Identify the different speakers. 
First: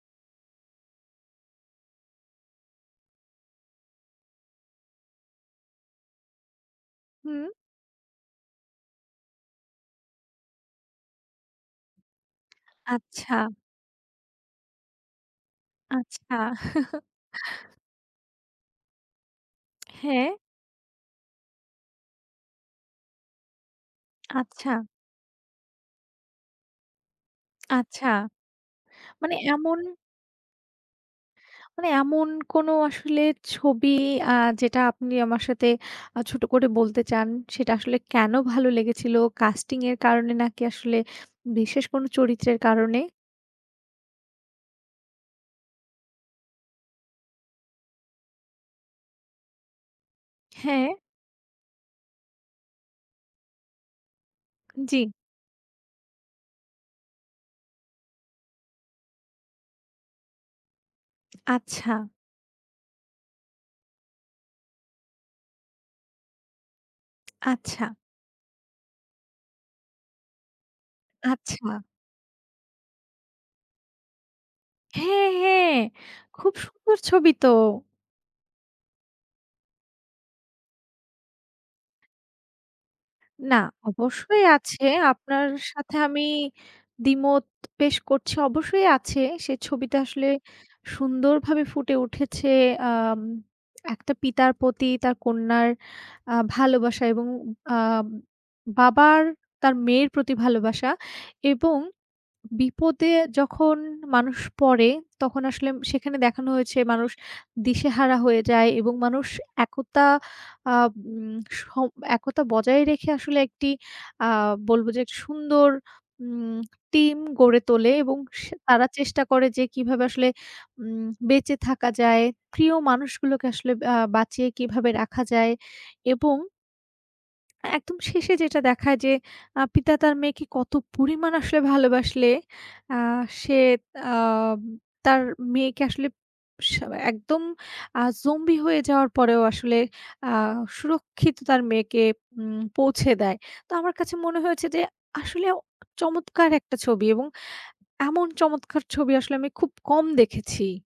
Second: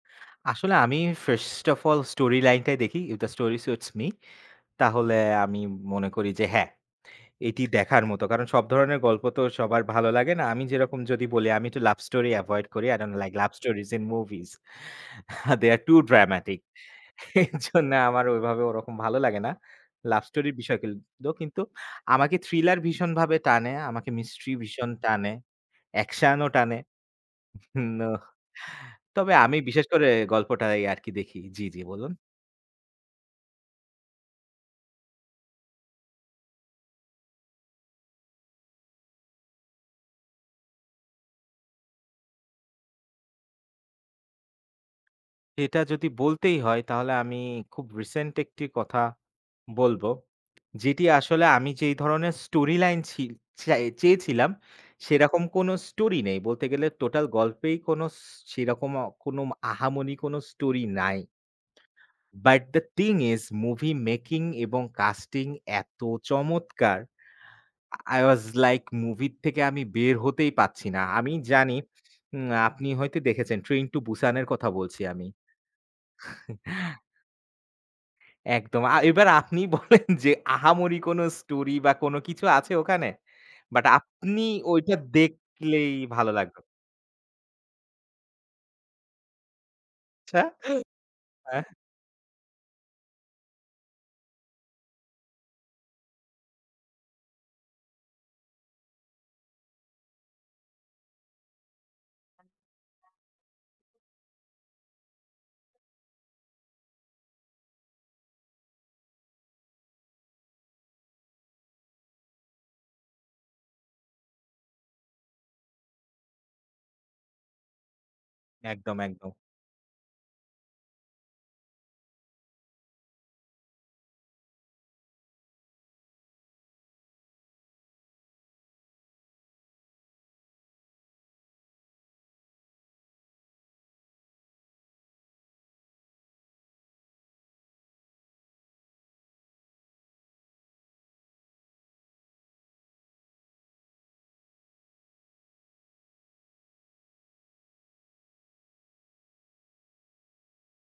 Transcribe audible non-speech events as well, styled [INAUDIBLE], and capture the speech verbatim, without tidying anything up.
Speaker 1: আসলে আমি first of all story লাইনটাই দেখি, if the story suits me তাহলে আমি মনে করি যে হ্যাঁ,
Speaker 2: হুম।
Speaker 1: এটি দেখার মত। কারণ সব ধরণের গল্প তো সবার ভালো লাগে না। আমি যেরকম যদি বলি আমি একটু লাভ স্টোরি এভয়েড করি, আই ডোন্ট লাইক
Speaker 2: আচ্ছা।
Speaker 1: Love stories in movies. They are too
Speaker 2: আচ্ছা।
Speaker 1: dramatic এরজন্য আমার ওভাবে ওরকম ভালো লাগে না। লাভ
Speaker 2: হ্যাঁ।
Speaker 1: স্টোরি বিষয় কিলতু কিন্তু আমাকে থ্রিলার ভীষণভাবে টানে, আমাকে মিস্ট্রি
Speaker 2: আচ্ছা।
Speaker 1: ভীষণ টানে, অ্যাকশন ও টানে।
Speaker 2: আচ্ছা,
Speaker 1: নো, তবে
Speaker 2: মানে
Speaker 1: আমি
Speaker 2: এমন
Speaker 1: বিশেষ করে গল্পটাই আরকি দেখি। জি, জি
Speaker 2: মানে
Speaker 1: বলুন।
Speaker 2: এমন কোনো আসলে ছবি আ যেটা আপনি আমার সাথে আ ছোট করে বলতে চান, সেটা আসলে কেন ভালো লেগেছিল কাস্টিং এর কারণে নাকি আসলে বিশেষ কোন চরিত্রের কারণে?
Speaker 1: এটা যদি বলতেই হয় তাহলে আমি খুব রিসেন্ট একটি কথা বলব।
Speaker 2: হ্যাঁ।
Speaker 1: যেটি আসলে আমি যেই ধরনের স্টোরি লাইন ছি চাই চেয়েছিলাম
Speaker 2: জি।
Speaker 1: সেরকম কোনো স্টোরি নেই বলতে গেলে টোটাল গল্পেই কোনো সো সেরকম অ কোনো আহামনি কোনো স্টোরি নাই।
Speaker 2: আচ্ছা।
Speaker 1: But the thing is movie making এবং casting এত চমৎকার!
Speaker 2: আচ্ছা।
Speaker 1: আই ওয়াজ লাইক মুভির থেকে আমি বের হতেই পারছি না। আমি জানি
Speaker 2: আচ্ছা।
Speaker 1: উম আপনি হয়তো দেখেছেন "Train to Busan" এর কথা বলছি আমি।
Speaker 2: হ্যাঁ, হ্যাঁ, খুব সুন্দর
Speaker 1: [CHUCKLES]
Speaker 2: ছবি তো!
Speaker 1: একদম আ এবার আপনি বলেন যে আহামরি কোনো স্টোরি বা কোন কিছু আছে ওখানে?
Speaker 2: না
Speaker 1: বাট আপনি
Speaker 2: অবশ্যই আছে।
Speaker 1: ঐটা
Speaker 2: আপনার
Speaker 1: দেখলেই
Speaker 2: সাথে আমি
Speaker 1: ভালো লাগবে।
Speaker 2: দ্বিমত পেশ করছি অবশ্যই আছে। সে ছবিতে আসলে
Speaker 1: আচ্ছা,
Speaker 2: সুন্দর
Speaker 1: অ্যা
Speaker 2: ভাবে ফুটে উঠেছে আম একটা পিতার প্রতি তার কন্যার আ ভালোবাসা এবং আ বাবার তার মেয়ের প্রতি ভালোবাসা এবং বিপদে যখন মানুষ পড়ে তখন আসলে সেখানে দেখানো হয়েছে মানুষ দিশেহারা হয়ে যায় এবং মানুষ একতা আ উম স একতা বজায় রেখে আসলে একটি আ বলবো যে সুন্দর উম টিম গড়ে তোলে। এবং সা তারা
Speaker 1: একদম,
Speaker 2: চেষ্টা
Speaker 1: একদম।
Speaker 2: করে যে কীভাবে আসলে উম বেঁচে থাকা যায়, প্রিয় মানুষগুলোকে আসলে বা বাঁচিয়ে কীভাবে রাখা যায়? এবং একদম শেষে যেটা দেখায় যে আ পিতা তার মেয়েকে কত পরিমাণ আসলে ভালোবাসলে আ সে আম তার মেয়েকে আসলে স একদম আ জম্বি হয়ে যাওয়ার পরেও আসলে আ সুরক্ষিত তার মেয়েকে উম পৌঁছে দেয়। তো আমার কাছে মনে হয়েছে যে আসলে চমৎকার একটা ছবি এবং এমন চমৎকার ছবি আসলে আমি খুব কম দেখেছি।